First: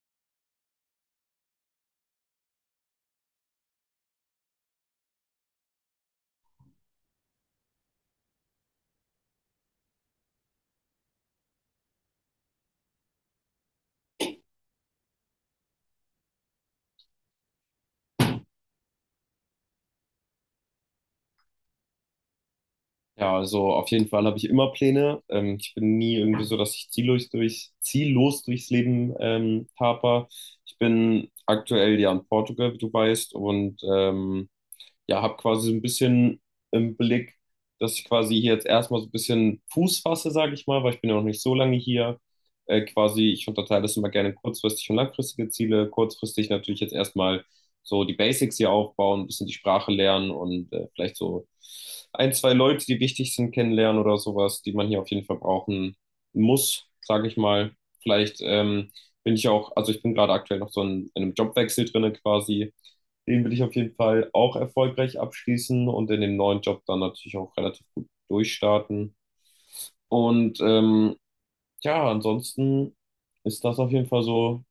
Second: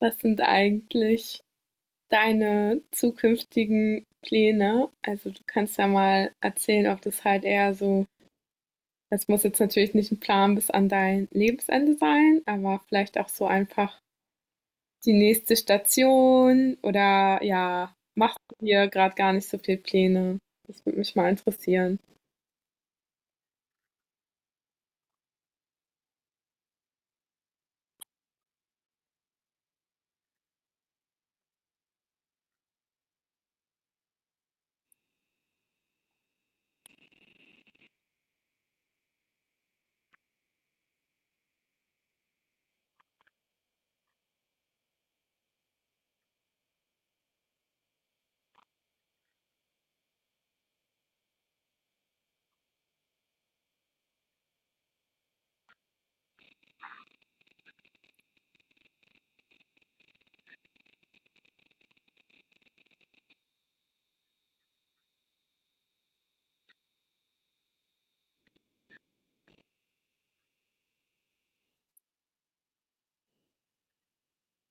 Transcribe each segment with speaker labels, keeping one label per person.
Speaker 1: Was sind eigentlich deine zukünftigen Pläne? Also du kannst ja mal erzählen, ob das halt eher so, das muss jetzt natürlich nicht ein Plan bis an dein Lebensende sein, aber vielleicht auch so einfach die nächste Station oder ja, machst du dir gerade gar nicht so viel Pläne? Das würde mich mal interessieren.
Speaker 2: Ja, also auf jeden Fall habe ich immer Pläne. Ich bin nie irgendwie so, dass ich ziellos durchs Leben taper. Ich bin aktuell ja in Portugal, wie du weißt, und ja, habe quasi so ein bisschen im Blick, dass ich quasi hier jetzt erstmal so ein bisschen Fuß fasse, sage ich mal, weil ich bin ja noch nicht so lange hier. Quasi, ich unterteile das immer gerne in kurzfristig und langfristige Ziele. Kurzfristig natürlich jetzt erstmal so die Basics hier aufbauen, ein bisschen die Sprache lernen und vielleicht so ein, zwei Leute, die wichtig sind, kennenlernen oder sowas, die man hier auf jeden Fall brauchen muss, sage ich mal. Vielleicht bin ich auch, also ich bin gerade aktuell noch so in einem Jobwechsel drinne quasi, den will ich auf jeden Fall auch erfolgreich abschließen und in dem neuen Job dann natürlich auch relativ gut durchstarten. Und ähm, ja, ansonsten ist das auf jeden Fall so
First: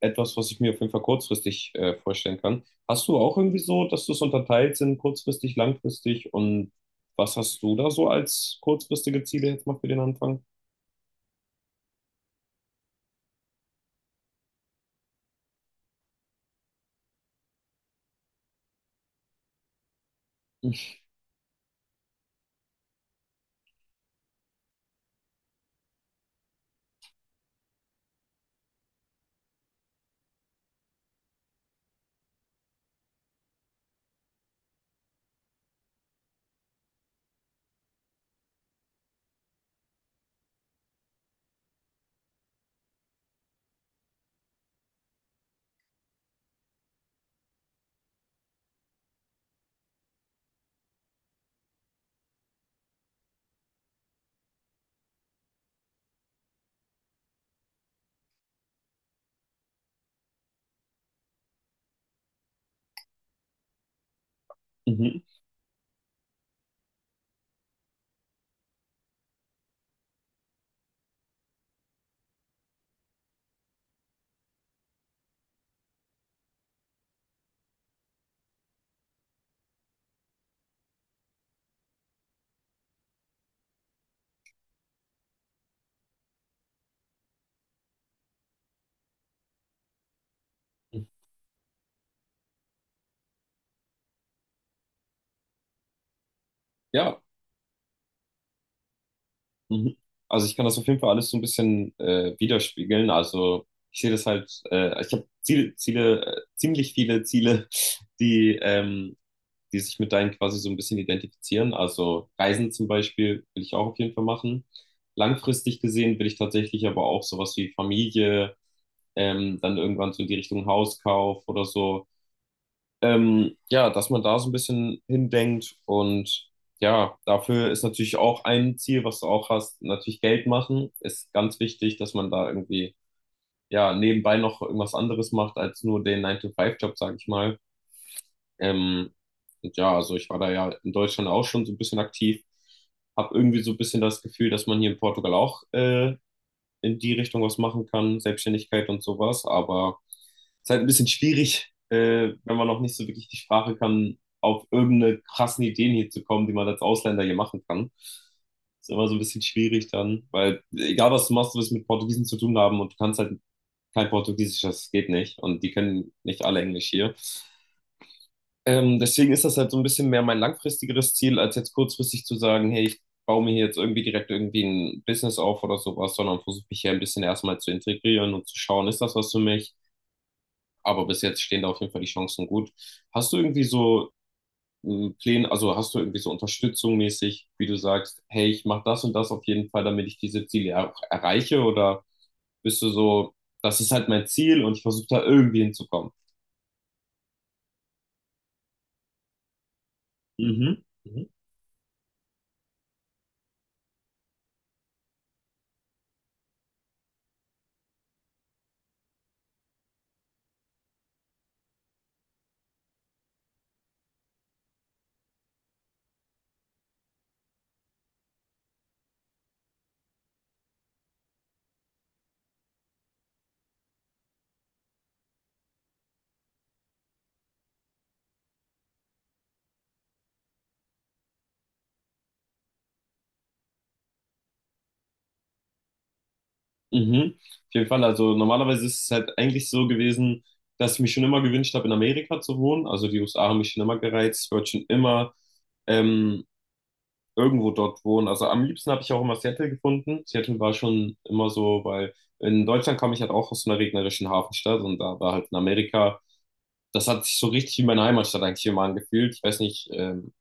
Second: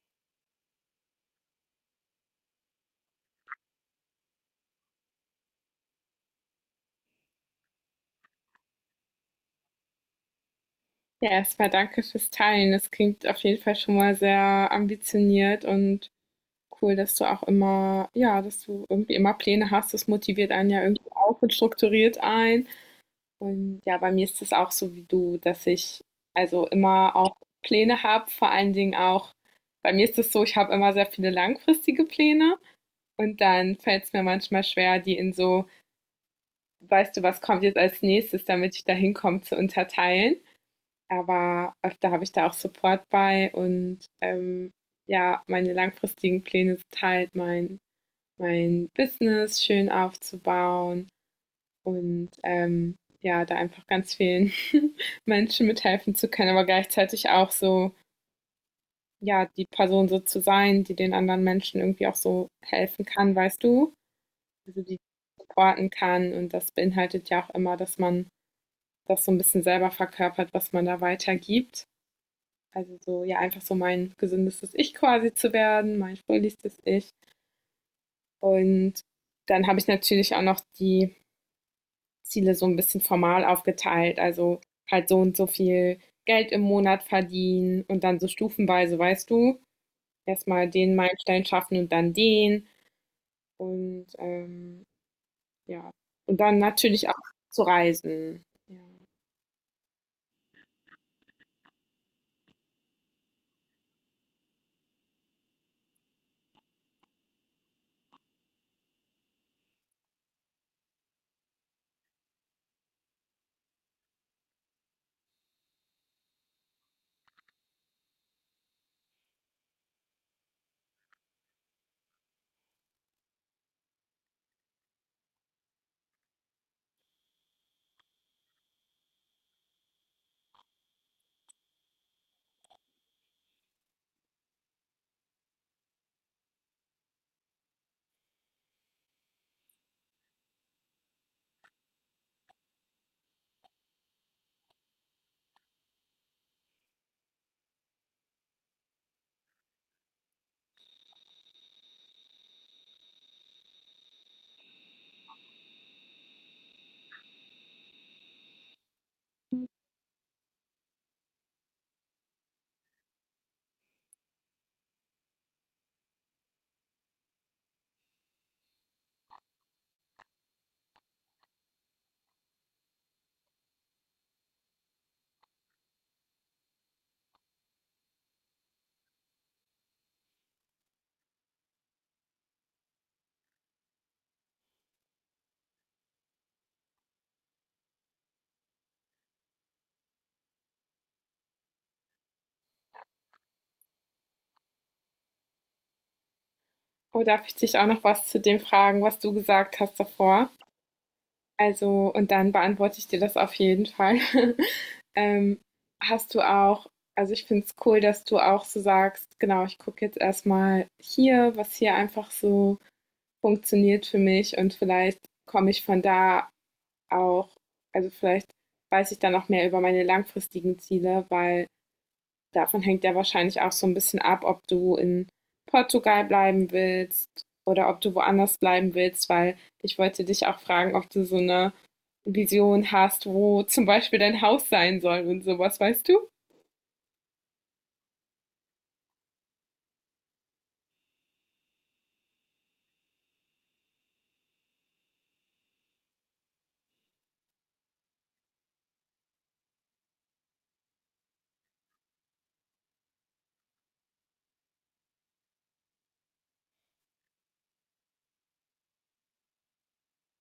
Speaker 2: etwas, was ich mir auf jeden Fall kurzfristig vorstellen kann. Hast du auch irgendwie so, dass du es unterteilt sind, kurzfristig, langfristig und was hast du da so als kurzfristige Ziele jetzt mal für den Anfang?
Speaker 1: Ja, erstmal danke fürs Teilen. Das klingt auf jeden Fall schon mal sehr ambitioniert und cool, dass du irgendwie immer Pläne hast. Das motiviert einen ja irgendwie auch und strukturiert ein. Und ja, bei mir ist es auch so wie du, dass ich also immer auch Pläne habe. Vor allen Dingen auch, bei mir ist es so, ich habe immer sehr viele langfristige Pläne und dann fällt es mir manchmal schwer, die in so: „Weißt du, was kommt jetzt als Nächstes, damit ich da hinkomme", zu unterteilen. Aber öfter habe ich da auch Support bei und, ja, meine langfristigen Pläne sind halt mein Business schön aufzubauen und ja, da einfach ganz vielen Menschen mithelfen zu können, aber gleichzeitig auch so, ja, die Person so zu sein, die den anderen Menschen irgendwie auch so helfen kann, weißt du? Also die
Speaker 2: Mhm.
Speaker 1: supporten kann und das beinhaltet ja auch immer, dass man das so ein bisschen selber verkörpert, was man da weitergibt. Also so, ja, einfach so mein gesündestes Ich quasi zu werden, mein fröhlichstes Ich. Und dann habe ich natürlich auch noch die Ziele so ein bisschen formal aufgeteilt, also halt so und so viel Geld im Monat verdienen und dann so stufenweise, weißt du, erstmal den Meilenstein schaffen und dann den. Und, ja. Und dann natürlich auch
Speaker 2: Ja.
Speaker 1: zu reisen. Ja.
Speaker 2: Mhm. Also ich kann das auf jeden Fall alles so ein bisschen widerspiegeln. Also ich sehe das halt, ich habe ziemlich viele Ziele, die, ähm, die sich mit deinen quasi so ein bisschen identifizieren. Also Reisen zum Beispiel will ich auch auf jeden Fall machen. Langfristig gesehen will ich tatsächlich aber auch sowas wie Familie, dann irgendwann so in die Richtung Hauskauf oder so, ja, dass man da so ein bisschen hindenkt und ja, dafür ist natürlich auch ein Ziel, was du auch hast, natürlich Geld machen, ist ganz wichtig, dass man da irgendwie ja nebenbei noch irgendwas anderes macht als nur den Nine to Five job, sage ich mal. Ähm, und ja, also ich war da ja in Deutschland auch schon so ein bisschen aktiv, habe irgendwie so ein bisschen das Gefühl, dass man hier in Portugal auch in die Richtung was machen kann, Selbstständigkeit und sowas. Aber es ist halt ein bisschen schwierig, wenn man noch nicht so wirklich die Sprache kann, auf irgendeine krassen Ideen hier zu kommen, die man als Ausländer hier machen kann. Ist immer so ein bisschen schwierig dann, weil egal was du machst, du wirst mit Portugiesen zu tun haben und du kannst halt kein Portugiesisch, das geht nicht. Und die können nicht alle Englisch hier. Deswegen ist das halt so ein bisschen mehr mein langfristigeres Ziel, als jetzt kurzfristig zu sagen, hey, ich baue mir hier jetzt irgendwie direkt irgendwie ein Business auf oder sowas, sondern versuche mich hier ein bisschen erstmal zu integrieren und zu schauen, ist das was für mich? Aber bis jetzt stehen da auf jeden Fall die Chancen gut. Hast du irgendwie so Pläne, also hast du irgendwie so Unterstützung mäßig, wie du sagst, hey, ich mache das und das auf jeden Fall, damit ich diese Ziele auch erreiche? Oder bist du so, das ist halt mein Ziel und ich versuche da irgendwie hinzukommen?
Speaker 1: Oh, darf ich dich auch noch was zu dem fragen, was du gesagt hast davor?
Speaker 2: Mhm. Mhm.
Speaker 1: Also und dann beantworte ich dir das auf jeden Fall. Ähm, Hast du auch, also ich finde es cool, dass du auch so sagst: „Genau, ich gucke jetzt erstmal hier, was hier einfach so funktioniert für mich und vielleicht komme ich von da auch, also vielleicht weiß ich dann auch mehr über meine langfristigen Ziele, weil davon hängt ja wahrscheinlich auch so ein bisschen ab, ob du in Portugal bleiben willst oder ob du woanders bleiben willst, weil ich wollte dich auch fragen, ob du so eine Vision hast, wo zum Beispiel dein Haus sein soll und sowas, weißt du?
Speaker 2: Mhm. Auf jeden Fall. Also normalerweise ist es halt eigentlich so gewesen, dass ich mich schon immer gewünscht habe, in Amerika zu wohnen. Also die USA haben mich schon immer gereizt. Ich wollte schon immer ähm, irgendwo dort wohnen. Also am liebsten habe ich auch immer Seattle gefunden. Seattle war schon immer so, weil in Deutschland kam ich halt auch aus so einer regnerischen Hafenstadt und da war halt in Amerika, das hat sich so richtig wie meine Heimatstadt eigentlich immer angefühlt. Ich weiß nicht,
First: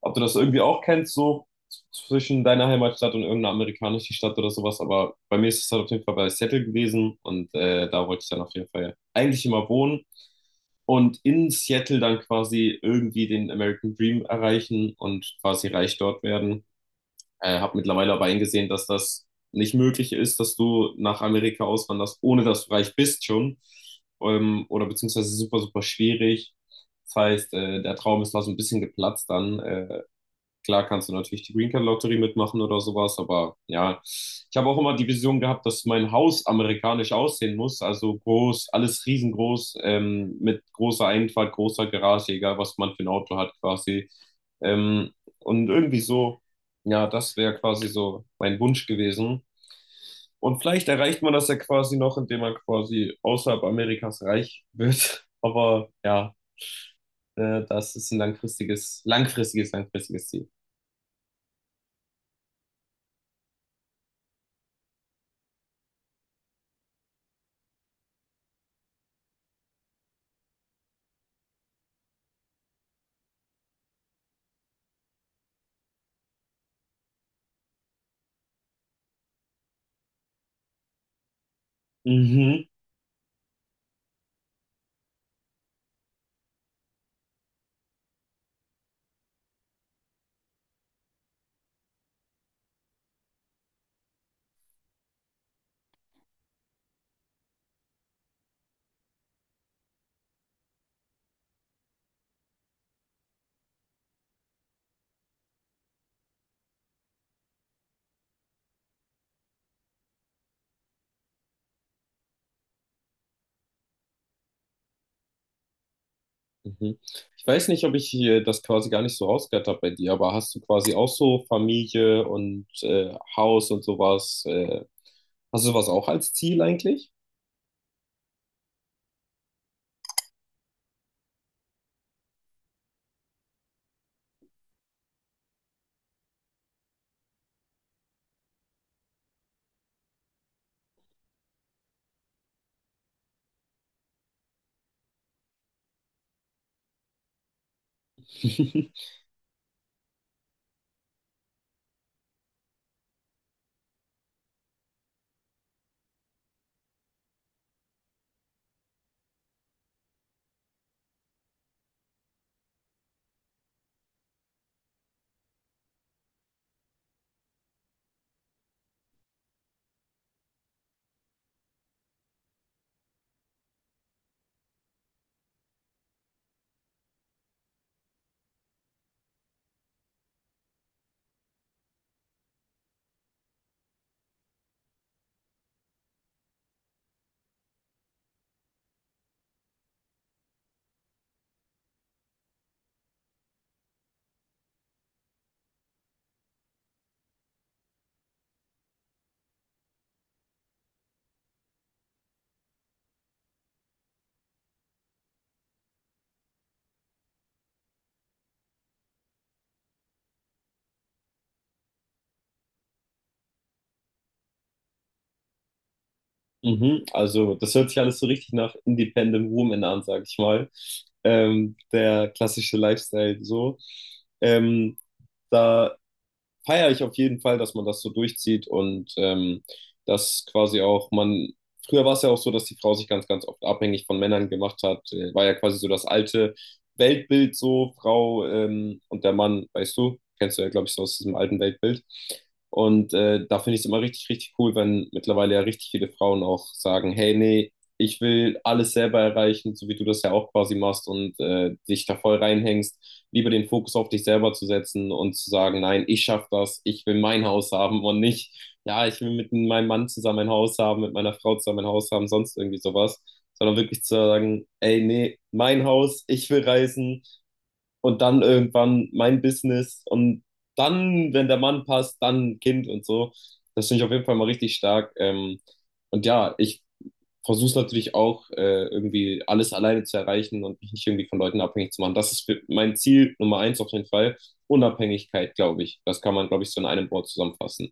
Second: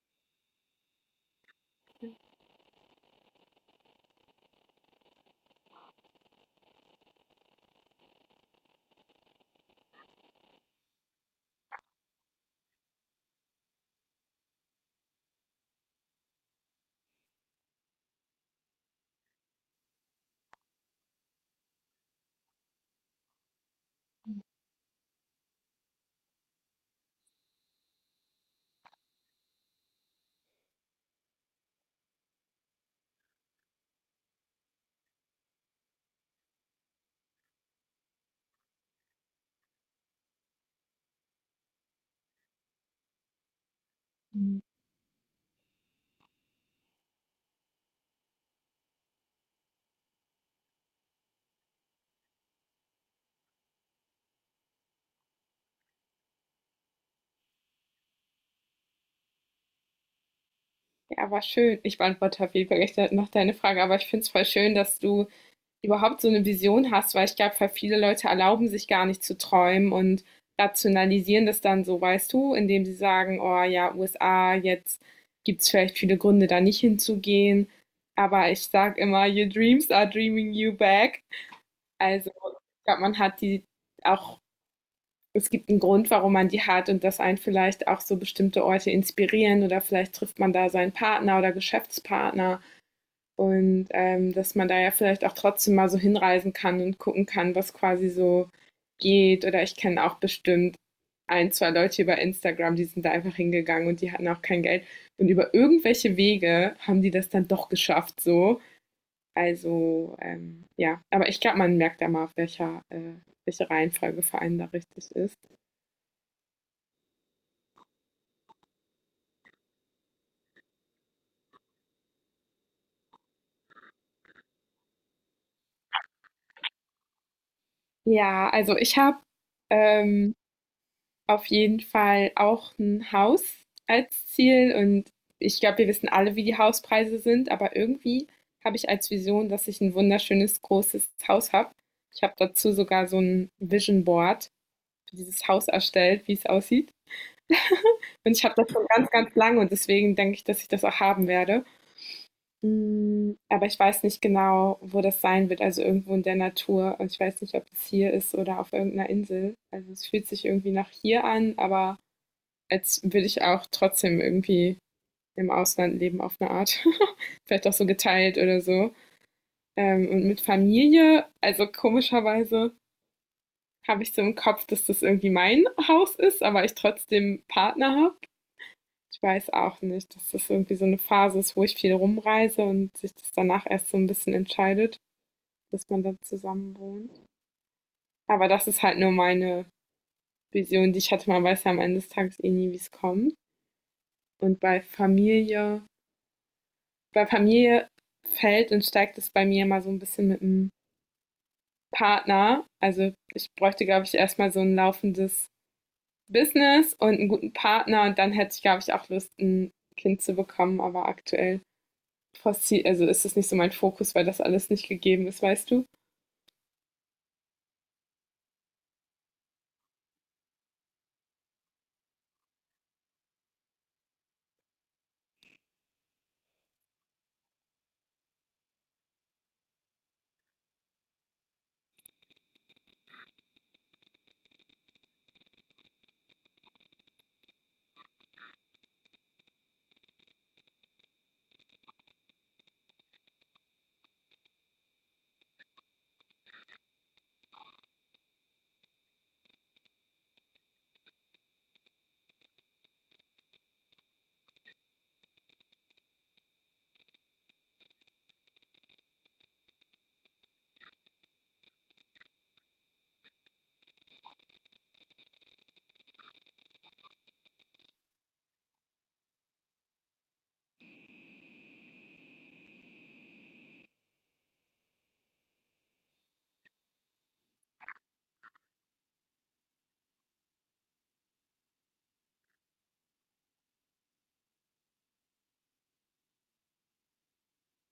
Speaker 2: ob du das irgendwie auch kennst, so zwischen deiner Heimatstadt und irgendeiner amerikanischen Stadt oder sowas. Aber bei mir ist es halt auf jeden Fall bei Seattle gewesen und da wollte ich dann auf jeden Fall eigentlich immer wohnen und in Seattle dann quasi irgendwie den American Dream erreichen und quasi reich dort werden. Habe mittlerweile aber eingesehen, dass das nicht möglich ist, dass du nach Amerika auswanderst, ohne dass du reich bist schon. Oder beziehungsweise super, super schwierig. Das heißt, der Traum ist da so ein bisschen geplatzt dann. Klar kannst du natürlich die Green Card Lotterie mitmachen oder sowas, aber ja, ich habe auch immer die Vision gehabt, dass mein Haus amerikanisch aussehen muss, also groß, alles riesengroß, mit großer Einfahrt, großer Garage, egal was man für ein Auto hat quasi. Ähm, und irgendwie so, ja, das wäre quasi so mein Wunsch gewesen. Und vielleicht erreicht man das ja quasi noch, indem man quasi außerhalb Amerikas reich wird. Aber ja, das ist ein langfristiges Ziel.
Speaker 1: Ja, war schön. Ich beantworte auf jeden Fall gleich noch deine Frage, aber ich finde es voll schön, dass du überhaupt so eine Vision hast, weil ich glaube, voll viele Leute erlauben sich gar nicht zu träumen und rationalisieren das dann so, weißt du, indem sie sagen: „Oh ja, USA, jetzt gibt es vielleicht viele Gründe, da nicht hinzugehen." Aber ich sage immer: „Your dreams are dreaming you back." Also,
Speaker 2: Mhm.
Speaker 1: ich glaube, man hat die auch. Es gibt einen Grund, warum man die hat und dass einen vielleicht auch so bestimmte Orte inspirieren oder vielleicht trifft man da seinen Partner oder Geschäftspartner. Und dass man da ja vielleicht auch trotzdem mal so hinreisen kann und gucken kann, was quasi so geht. Oder ich kenne auch bestimmt ein, zwei Leute über Instagram, die sind da einfach hingegangen und die hatten auch kein Geld. Und über irgendwelche Wege haben die das dann doch geschafft, so. Also, ja, aber ich glaube, man merkt ja mal, auf welche Reihenfolge vor allem da richtig ist.
Speaker 2: Mhm. Ich weiß nicht, ob ich hier das quasi gar nicht so rausgehört habe bei dir, aber hast du quasi auch so Familie und Haus und sowas? Hast du sowas auch als Ziel eigentlich?
Speaker 1: Ja, also ich habe ähm, auf jeden Fall auch ein Haus als Ziel und ich glaube, wir wissen alle, wie die Hauspreise sind, aber irgendwie habe ich als Vision, dass ich ein wunderschönes großes Haus habe. Ich habe dazu sogar so ein Vision Board für dieses Haus erstellt, wie es aussieht. Und ich habe das schon ganz, ganz lange und deswegen denke ich, dass ich das auch haben werde. Hm, aber ich weiß nicht genau, wo das sein wird, also irgendwo in der Natur und ich weiß nicht, ob es hier ist oder auf irgendeiner Insel. Also, es fühlt sich irgendwie nach hier an, aber als würde ich auch trotzdem irgendwie im Ausland leben auf eine Art. Vielleicht auch so geteilt oder so. Und mit Familie, also komischerweise habe ich so im Kopf, dass das irgendwie mein Haus ist, aber ich trotzdem Partner habe. Ich weiß auch nicht, dass das irgendwie so eine Phase ist, wo ich viel rumreise und sich das danach erst so ein bisschen entscheidet, dass man dann zusammen wohnt. Aber das ist halt nur meine Vision, die ich hatte. Man weiß ja am Ende des Tages eh nie, wie es kommt. Und bei Familie fällt und steigt es bei mir mal so ein bisschen mit dem Partner. Also ich bräuchte, glaube ich, erstmal so ein laufendes Business und einen guten Partner und dann hätte ich, glaube ich, auch Lust, ein Kind zu bekommen, aber aktuell also ist das nicht so mein Fokus, weil das alles nicht gegeben ist, weißt du?
Speaker 2: Mhm. Also, das hört sich alles so richtig nach Independent Woman an, sag ich mal. Der klassische Lifestyle so. Ähm, Da feiere ich auf jeden Fall, dass man das so durchzieht und dass quasi auch man, früher war es ja auch so, dass die Frau sich ganz, ganz oft abhängig von Männern gemacht hat, war ja quasi so das alte Weltbild so, Frau und der Mann, weißt du, kennst du ja, glaube ich, so aus diesem alten Weltbild. Und da finde ich es immer richtig, richtig cool, wenn mittlerweile ja richtig viele Frauen auch sagen, hey, nee, ich will alles selber erreichen, so wie du das ja auch quasi machst und dich da voll reinhängst, lieber den Fokus auf dich selber zu setzen und zu sagen, nein, ich schaffe das, ich will mein Haus haben und nicht, ja, ich will mit meinem Mann zusammen ein Haus haben, mit meiner Frau zusammen ein Haus haben, sonst irgendwie sowas, sondern wirklich zu sagen, ey, nee, mein Haus, ich will reisen und dann irgendwann mein Business und dann, wenn der Mann passt, dann ein Kind und so. Das finde ich auf jeden Fall mal richtig stark. Und ja, ich versuche natürlich auch, irgendwie alles alleine zu erreichen und mich nicht irgendwie von Leuten abhängig zu machen. Das ist für mein Ziel Nummer eins auf jeden Fall. Unabhängigkeit, glaube ich. Das kann man, glaube ich, so in einem Wort zusammenfassen.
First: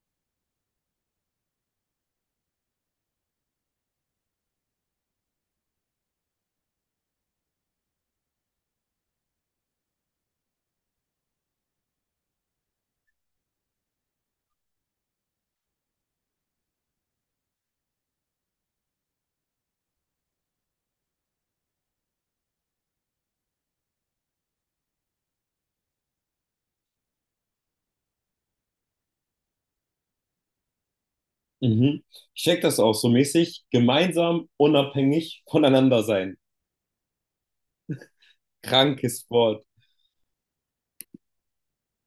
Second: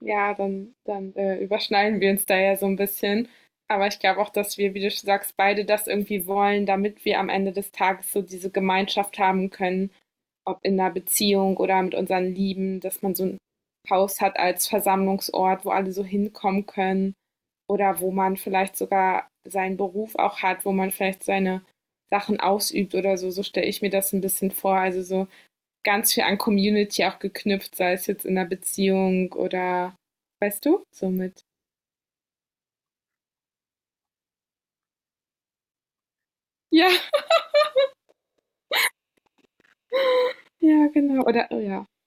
Speaker 1: Ja, dann, überschneiden wir uns da ja so ein bisschen. Aber ich glaube auch, dass wir, wie du sagst, beide das irgendwie wollen, damit wir am Ende des Tages so diese Gemeinschaft haben können, ob in einer Beziehung oder mit unseren Lieben, dass man so ein Haus hat als Versammlungsort, wo alle so hinkommen können oder wo man vielleicht sogar seinen Beruf auch hat, wo man vielleicht seine Sachen ausübt oder so. So stelle ich mir das ein bisschen vor. Also so ganz viel an Community auch geknüpft, sei es jetzt in einer Beziehung oder, weißt du, so mit.
Speaker 2: Mhm. Ich check das auch so mäßig. Gemeinsam, unabhängig voneinander sein.
Speaker 1: Ja,
Speaker 2: Krankes Wort.
Speaker 1: ja, genau. Oder, oh ja.